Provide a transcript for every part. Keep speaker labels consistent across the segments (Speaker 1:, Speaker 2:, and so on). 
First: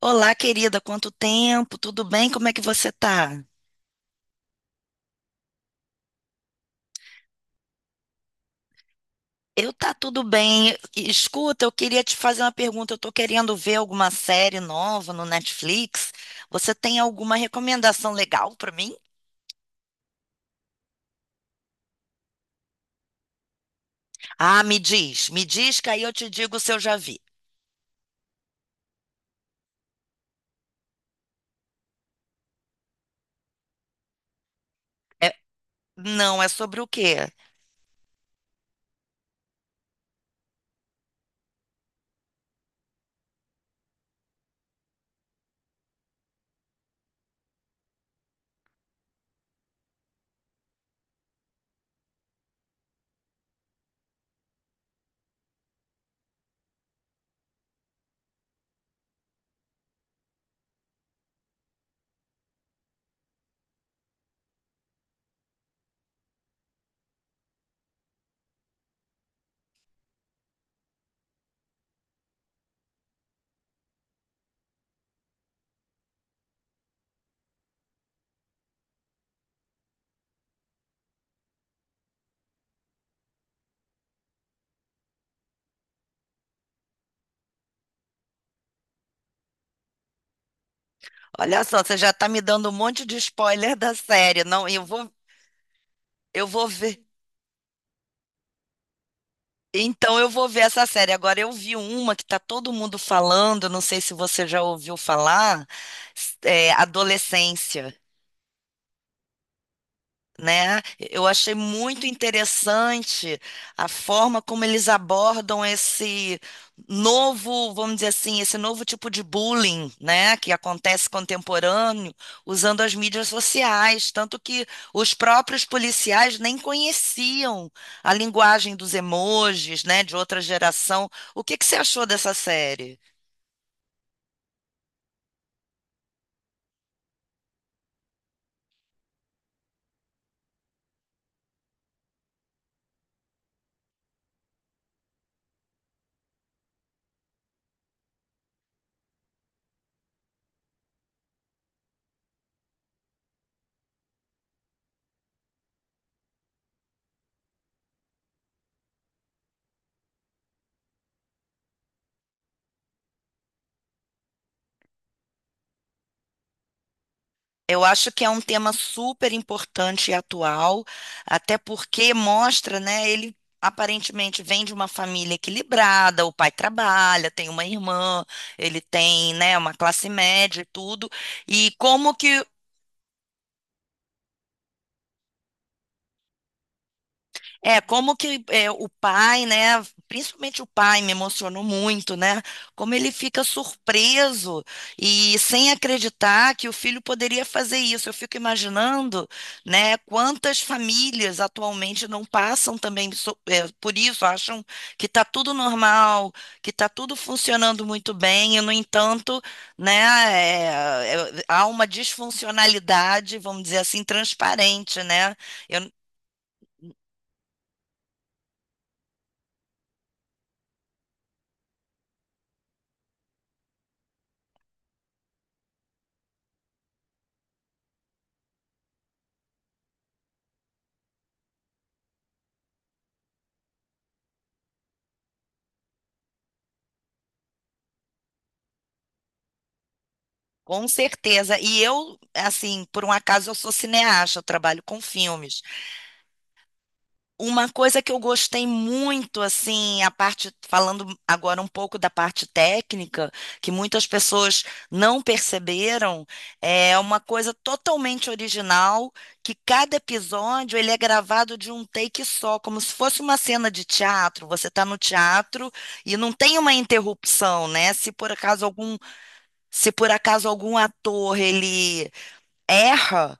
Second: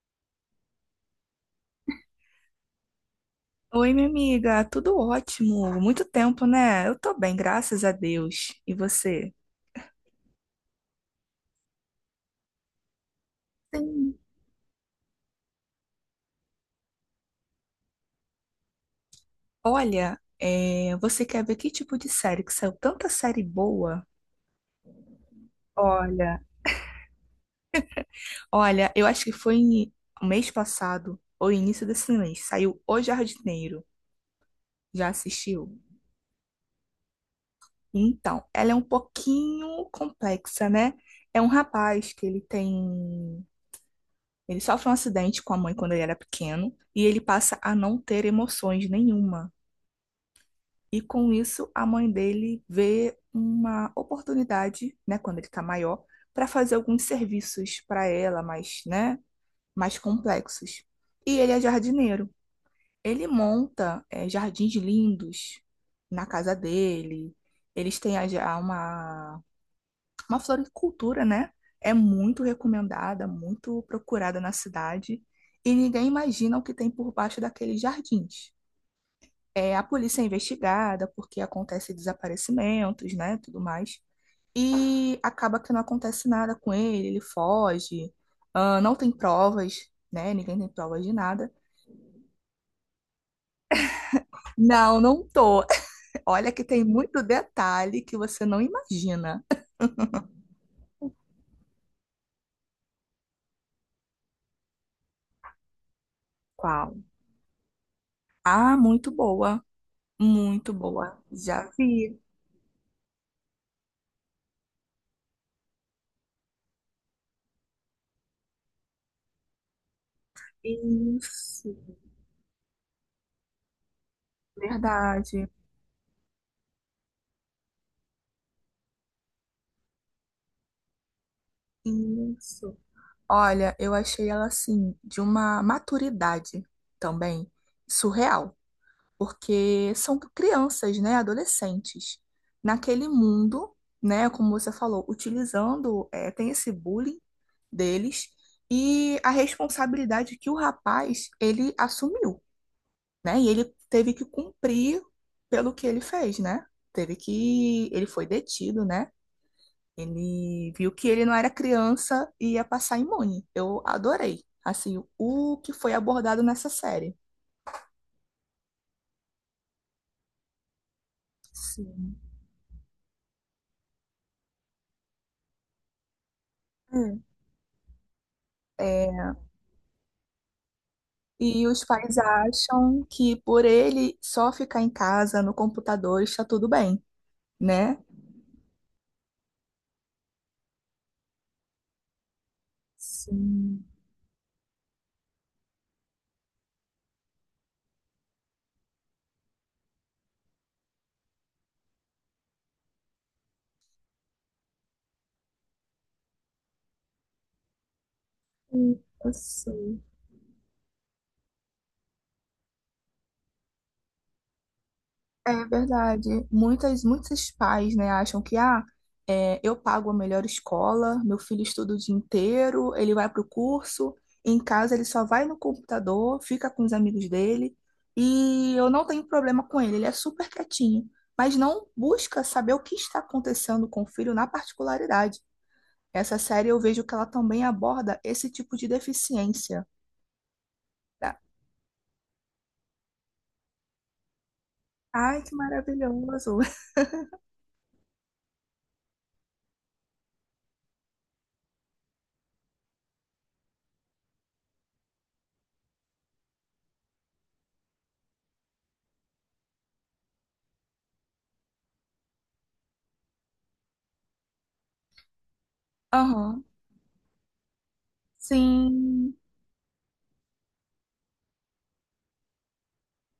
Speaker 1: Olá, querida, quanto tempo? Tudo bem? Como é que você tá?
Speaker 2: Oi, minha amiga, tudo ótimo. Muito tempo, né? Eu tô bem, graças a Deus. E você?
Speaker 1: Eu tá tudo bem. Escuta, eu queria te fazer uma pergunta. Eu tô querendo ver alguma
Speaker 2: Sim.
Speaker 1: série nova no Netflix. Você tem alguma recomendação legal pra mim?
Speaker 2: Olha, você quer ver que tipo de série? Que saiu tanta série boa.
Speaker 1: Ah, me diz que aí eu te
Speaker 2: Olha,
Speaker 1: digo se eu já vi.
Speaker 2: Olha, eu acho que mês passado, ou início desse mês, saiu O Jardineiro. Já
Speaker 1: É-
Speaker 2: assistiu?
Speaker 1: não, é sobre o quê?
Speaker 2: Então, ela é um pouquinho complexa, né? É um rapaz que ele tem. Ele sofre um acidente com a mãe quando ele era pequeno e ele passa a não ter emoções nenhuma. E com isso, a mãe dele vê uma oportunidade, né, quando ele está maior, para fazer alguns serviços para ela, mais, né, mais complexos. E ele é jardineiro. Ele monta, jardins lindos na casa dele. Eles têm uma floricultura, né? É muito recomendada, muito procurada na cidade. E ninguém imagina o que tem por baixo daqueles jardins. É, a polícia é investigada porque acontece desaparecimentos, né, tudo mais. E acaba que não acontece nada com ele, ele foge, ah, não tem provas, né? Ninguém tem provas de nada.
Speaker 1: Olha só, você já tá me dando um monte de spoiler da série. Não, eu
Speaker 2: Não,
Speaker 1: vou,
Speaker 2: não tô.
Speaker 1: eu
Speaker 2: Olha que
Speaker 1: vou
Speaker 2: tem
Speaker 1: ver.
Speaker 2: muito detalhe que você não imagina.
Speaker 1: Então eu vou ver essa série. Agora eu vi uma que tá todo mundo falando, não sei se você já ouviu falar, é
Speaker 2: Qual?
Speaker 1: Adolescência,
Speaker 2: Ah, muito boa, muito
Speaker 1: né?
Speaker 2: boa.
Speaker 1: Eu achei
Speaker 2: Já
Speaker 1: muito
Speaker 2: vi.
Speaker 1: interessante a forma como eles abordam esse novo, vamos dizer assim, esse novo tipo de bullying, né, que acontece
Speaker 2: Isso,
Speaker 1: contemporâneo, usando as mídias sociais, tanto que os
Speaker 2: verdade.
Speaker 1: próprios policiais nem conheciam a linguagem dos emojis, né, de outra geração. O que que você achou dessa
Speaker 2: Isso.
Speaker 1: série?
Speaker 2: Olha, eu achei ela assim, de uma maturidade também surreal. Porque são crianças, né, adolescentes, naquele mundo, né, como você falou, utilizando, tem esse bullying deles e a responsabilidade que o rapaz, ele assumiu, né, e ele teve que cumprir pelo que ele fez, né, teve que, ele foi detido, né, ele viu que ele não era criança e ia passar imune. Eu adorei, assim, o que foi abordado nessa série.
Speaker 1: Eu acho que é um tema super importante e atual, até porque
Speaker 2: Sim.
Speaker 1: mostra, né? Ele aparentemente vem de uma família equilibrada, o pai
Speaker 2: Hum.
Speaker 1: trabalha, tem uma irmã, ele tem, né, uma classe média e tudo,
Speaker 2: E
Speaker 1: e
Speaker 2: os
Speaker 1: como
Speaker 2: pais
Speaker 1: que
Speaker 2: acham que por ele só ficar em casa no computador está tudo bem,
Speaker 1: é,
Speaker 2: né?
Speaker 1: como que é, o pai, né? Principalmente o pai me emocionou muito, né? Como ele fica
Speaker 2: Sim,
Speaker 1: surpreso e sem acreditar que o filho poderia fazer isso. Eu fico imaginando, né? Quantas famílias atualmente não passam também por isso, acham que está tudo normal, que está tudo funcionando muito bem, e no
Speaker 2: sim, eu
Speaker 1: entanto, né?
Speaker 2: sei.
Speaker 1: Há uma disfuncionalidade, vamos dizer assim, transparente, né?
Speaker 2: É
Speaker 1: Eu,
Speaker 2: verdade. Muitas, muitos pais, né, acham que ah, é, eu pago a melhor escola, meu filho estuda o dia inteiro, ele vai para o curso, em casa ele só vai no computador, fica com os amigos dele e eu não tenho problema com ele, ele é super quietinho, mas não busca saber o que está acontecendo com o filho na particularidade. Essa série eu vejo que ela também aborda esse tipo de deficiência.
Speaker 1: Com
Speaker 2: Tá?
Speaker 1: certeza. E eu, assim, por um acaso eu sou cineasta, eu trabalho com
Speaker 2: Ai, que
Speaker 1: filmes.
Speaker 2: maravilhoso.
Speaker 1: Uma coisa que eu gostei muito, assim, a parte, falando agora um pouco da parte técnica, que muitas pessoas não perceberam, é uma coisa totalmente original, que cada episódio ele é gravado de um take só, como se fosse uma cena de teatro. Você está no teatro e não tem
Speaker 2: Aham.
Speaker 1: uma interrupção, né?
Speaker 2: Sim.
Speaker 1: Se por acaso algum ator ele erra,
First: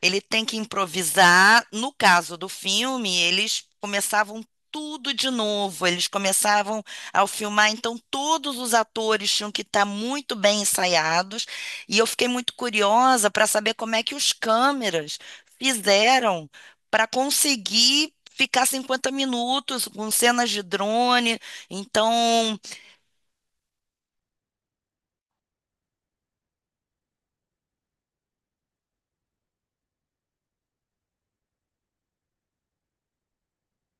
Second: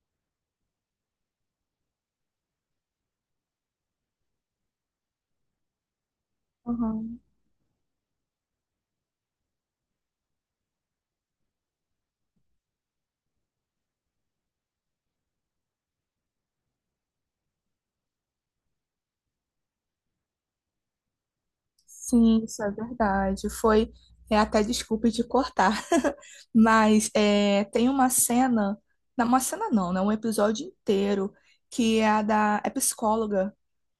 Speaker 1: ele tem que improvisar. No caso do filme, eles começavam tudo de novo, eles começavam
Speaker 2: Aham.
Speaker 1: ao filmar, então todos os atores tinham que estar muito bem ensaiados, e eu fiquei muito curiosa para saber como é que os câmeras fizeram para conseguir ficar 50 minutos com cenas de drone.
Speaker 2: Sim,
Speaker 1: Então,
Speaker 2: isso é verdade. Foi, é até desculpe de cortar, mas é, tem uma cena não, né? Um episódio inteiro que é a da é psicóloga,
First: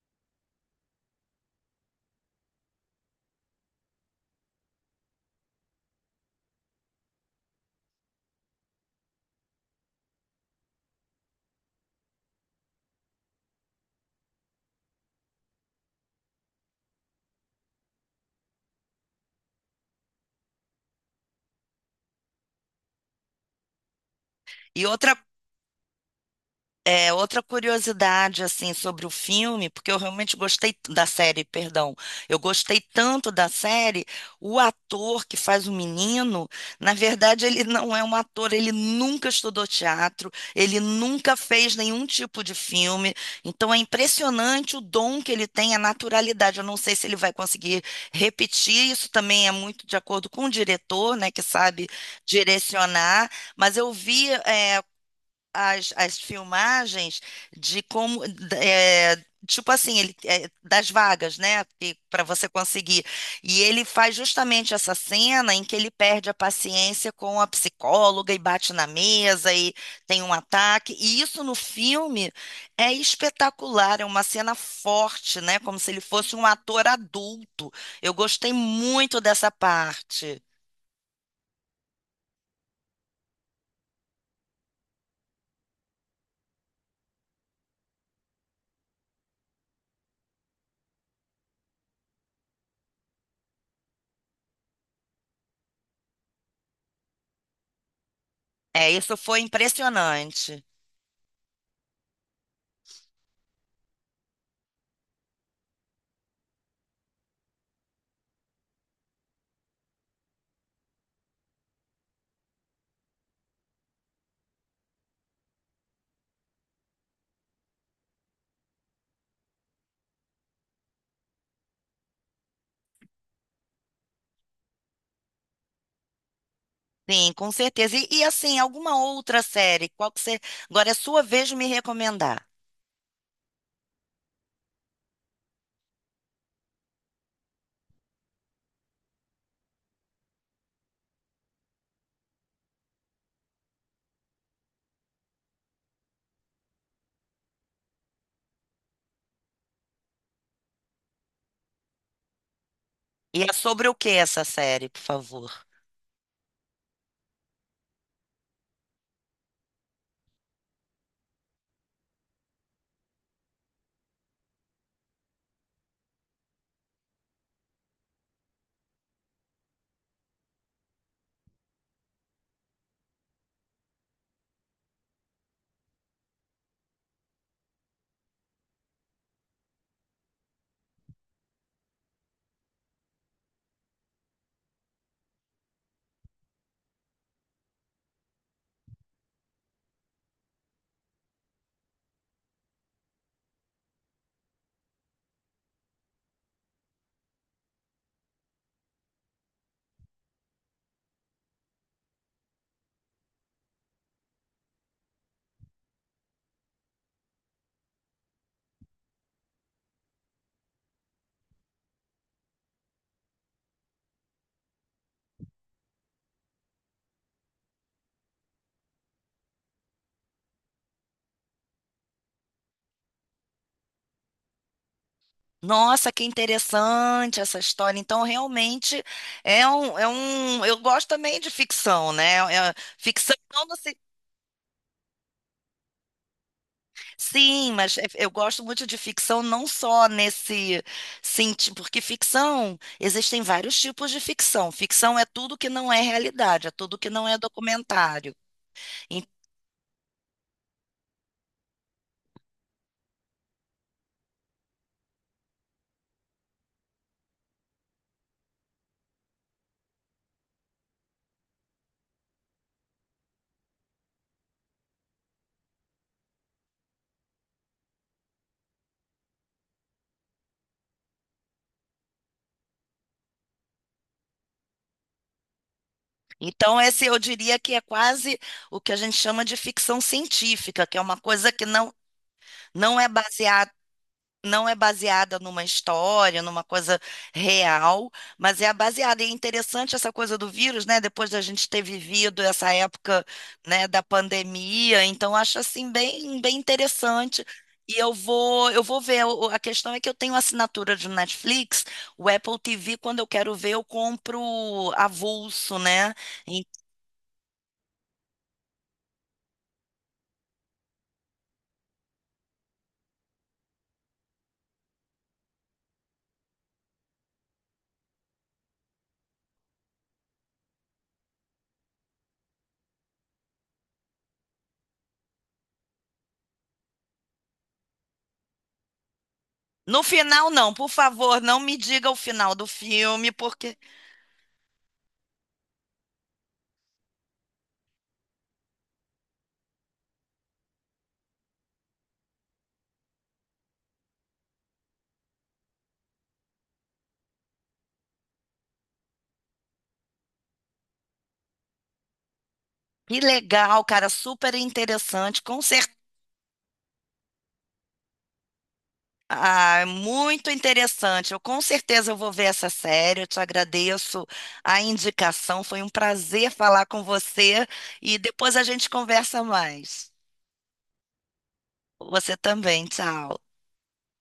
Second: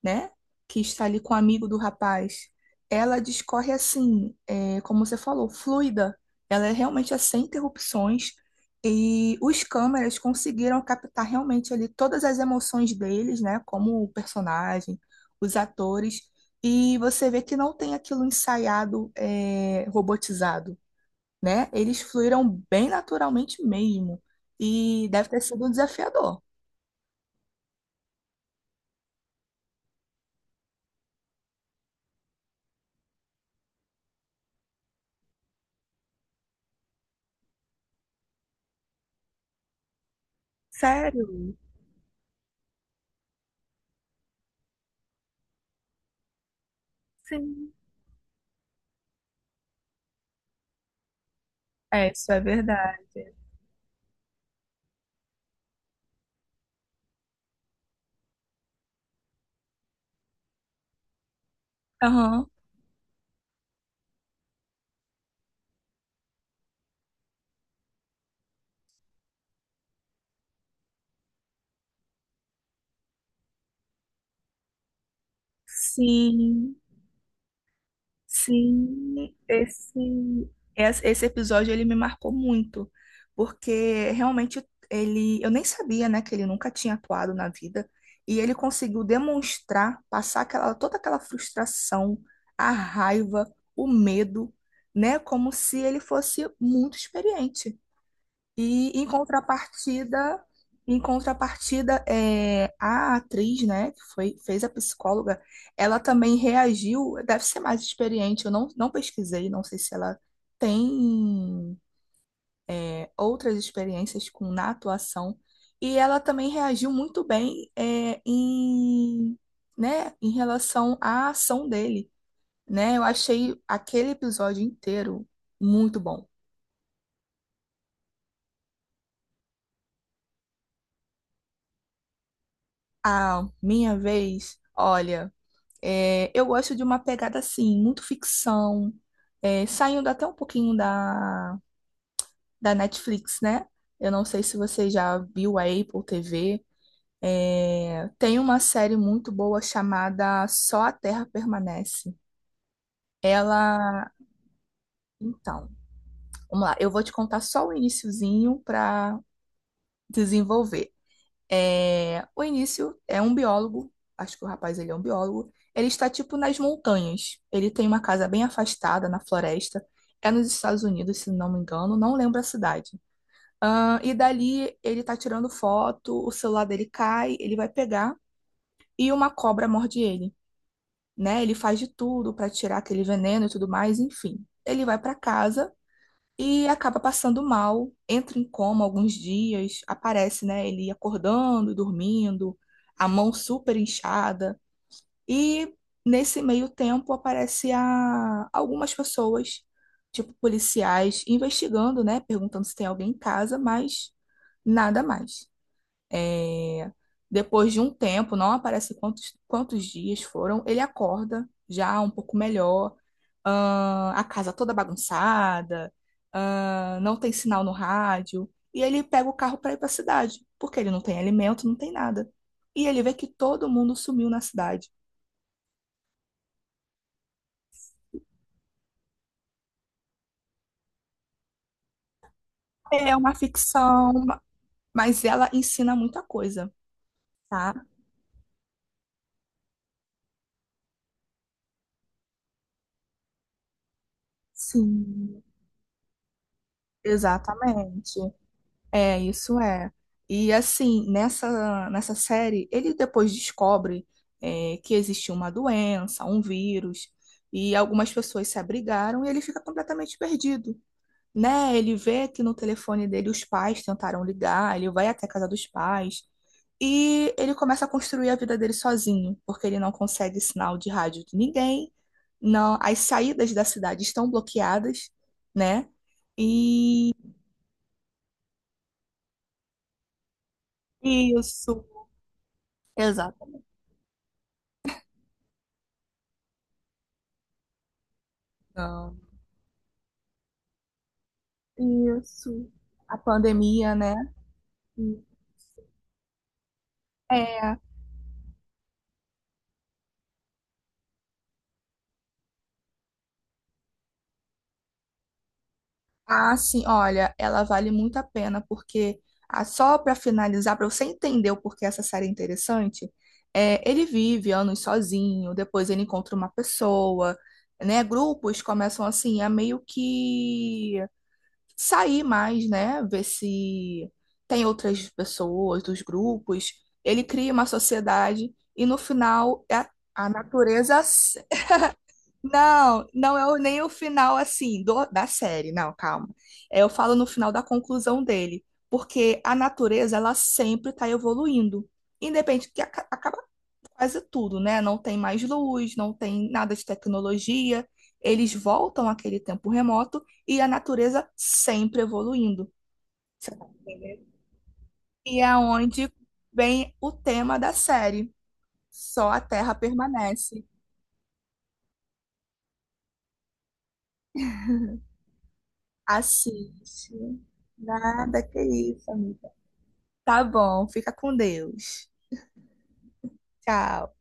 Speaker 2: né? Que está ali com o amigo do rapaz. Ela discorre assim, é, como você falou, fluida. Ela é realmente é sem interrupções e os câmeras conseguiram captar realmente ali todas as emoções deles, né? Como o personagem, os atores. E você vê que não tem aquilo ensaiado, é, robotizado, né? Eles fluíram bem naturalmente mesmo.
Speaker 1: e
Speaker 2: E
Speaker 1: outra
Speaker 2: deve ter sido desafiador.
Speaker 1: Outra curiosidade assim sobre o filme, porque eu realmente gostei da série, perdão. Eu gostei tanto da série, o ator que faz o menino, na verdade ele não é um ator, ele nunca estudou teatro, ele
Speaker 2: Sério?
Speaker 1: nunca fez nenhum tipo de filme. Então é impressionante o dom que ele tem, a naturalidade. Eu não sei se ele vai
Speaker 2: Sim.
Speaker 1: conseguir repetir, isso também é muito de acordo com o diretor, né, que sabe
Speaker 2: É, isso é verdade.
Speaker 1: direcionar, mas eu vi é, as filmagens de como é, tipo assim ele é, das vagas, né, para você
Speaker 2: Aham.
Speaker 1: conseguir, e ele faz justamente essa cena em que ele perde a paciência com a psicóloga e bate na mesa e tem um ataque, e isso no filme é espetacular, é uma cena forte, né, como se ele fosse um
Speaker 2: Sim.
Speaker 1: ator adulto. Eu gostei muito
Speaker 2: Sim,
Speaker 1: dessa
Speaker 2: esse,
Speaker 1: parte,
Speaker 2: Esse episódio ele me marcou muito, porque realmente ele, eu nem sabia, né, que ele nunca tinha atuado na vida, e ele conseguiu demonstrar, passar aquela, toda aquela frustração, a raiva, o medo, né, como se ele fosse muito experiente.
Speaker 1: é,
Speaker 2: E em
Speaker 1: isso foi
Speaker 2: contrapartida,
Speaker 1: impressionante.
Speaker 2: em contrapartida, é, a atriz, né, que foi, fez a psicóloga, ela também reagiu, deve ser mais experiente, eu não, não pesquisei, não sei se ela tem, é, outras experiências com na atuação, e ela também reagiu muito bem, é, em, né, em relação à ação dele, né? Eu achei aquele episódio inteiro muito bom.
Speaker 1: Sim, com certeza. E, assim, alguma outra série? Qual que você. Agora é sua vez de me recomendar.
Speaker 2: A minha vez, olha. É, eu gosto de uma pegada assim, muito ficção, é, saindo até um pouquinho da Netflix, né? Eu não sei se você já viu a Apple TV. É, tem uma série muito boa chamada Só a Terra Permanece.
Speaker 1: E é sobre o que
Speaker 2: Ela.
Speaker 1: essa série, por favor?
Speaker 2: Então, vamos lá, eu vou te contar só o iniciozinho para desenvolver. É, o início é um biólogo, acho que o rapaz ele é um biólogo. Ele está tipo nas montanhas. Ele tem uma casa bem afastada na floresta. É nos Estados Unidos, se não me engano, não lembro a cidade. E dali ele tá tirando foto, o celular dele cai, ele vai pegar e uma cobra morde ele, né? Ele faz de tudo para tirar aquele veneno e tudo mais, enfim. Ele vai para casa e acaba passando mal, entra em coma alguns dias, aparece, né, ele acordando e dormindo, a mão super inchada. E nesse meio tempo aparece a algumas pessoas, tipo policiais, investigando, né, perguntando se tem alguém em casa, mas nada mais. É, depois de um tempo, não aparece quantos, quantos dias foram, ele acorda já um pouco melhor, a casa toda bagunçada, não tem sinal no rádio, e ele pega o carro para ir para a cidade, porque ele não tem alimento, não tem nada. E ele vê que todo mundo sumiu na cidade.
Speaker 1: Nossa, que interessante essa história. Então, realmente é um. Eu gosto também de ficção, né?
Speaker 2: É
Speaker 1: Ficção
Speaker 2: uma
Speaker 1: não no
Speaker 2: ficção, mas ela ensina muita coisa,
Speaker 1: sim,
Speaker 2: tá?
Speaker 1: mas é, eu gosto muito de ficção não só nesse sentido, porque ficção existem vários tipos de ficção. Ficção é
Speaker 2: Sim,
Speaker 1: tudo que não é realidade, é tudo que não é
Speaker 2: exatamente.
Speaker 1: documentário.
Speaker 2: É, isso é. E assim, nessa série, ele depois descobre é, que existiu uma doença, um vírus, e algumas pessoas se abrigaram e ele fica completamente perdido, né? Ele vê que no telefone dele os pais tentaram ligar, ele vai até a casa dos pais, e ele começa a construir a vida dele sozinho, porque ele não consegue sinal de rádio de ninguém, não, as saídas da cidade estão bloqueadas, né?
Speaker 1: Então, esse
Speaker 2: E
Speaker 1: eu diria que é quase o que a gente chama de ficção científica, que é uma coisa que
Speaker 2: isso.
Speaker 1: não, não é
Speaker 2: Exato.
Speaker 1: baseada, não é baseada numa história, numa coisa real, mas é
Speaker 2: Não.
Speaker 1: baseada. E é interessante essa coisa do vírus, né? Depois da gente ter vivido
Speaker 2: Isso.
Speaker 1: essa
Speaker 2: A
Speaker 1: época, né,
Speaker 2: pandemia,
Speaker 1: da
Speaker 2: né?
Speaker 1: pandemia, então acho assim bem, bem interessante.
Speaker 2: É.
Speaker 1: E eu vou ver. O- A questão é que eu tenho assinatura de Netflix, o Apple TV, quando eu quero ver, eu compro avulso, né?
Speaker 2: Ah, sim, olha, ela vale muito a pena, porque ah, só para finalizar, para você entender o porquê essa série é interessante, é, ele vive anos sozinho, depois ele encontra uma pessoa, né? Grupos começam assim a meio que sair mais, né? Ver se tem outras pessoas dos grupos. Ele cria uma sociedade e no final é
Speaker 1: No
Speaker 2: a
Speaker 1: final, não, por
Speaker 2: natureza.
Speaker 1: favor, não me diga o final do
Speaker 2: Não,
Speaker 1: filme,
Speaker 2: não é
Speaker 1: porque
Speaker 2: nem o final assim da série, não, calma. É, eu falo no final da conclusão dele, porque a natureza ela sempre está evoluindo, independente que acaba quase tudo, né? Não tem mais luz, não tem nada de tecnologia, eles voltam àquele tempo remoto e a natureza sempre evoluindo.
Speaker 1: que
Speaker 2: Você tá
Speaker 1: legal, cara,
Speaker 2: entendendo?
Speaker 1: super
Speaker 2: E
Speaker 1: interessante,
Speaker 2: é
Speaker 1: com certeza.
Speaker 2: onde vem o tema da série. Só a Terra
Speaker 1: Ah, muito
Speaker 2: permanece.
Speaker 1: interessante. Eu com certeza eu vou ver essa série. Eu te agradeço a indicação. Foi um prazer falar com
Speaker 2: Assiste.
Speaker 1: você e
Speaker 2: Nada
Speaker 1: depois
Speaker 2: que
Speaker 1: a gente
Speaker 2: isso,
Speaker 1: conversa
Speaker 2: amiga.
Speaker 1: mais.
Speaker 2: Tá bom, fica com Deus.
Speaker 1: Você também, tchau.
Speaker 2: Tchau.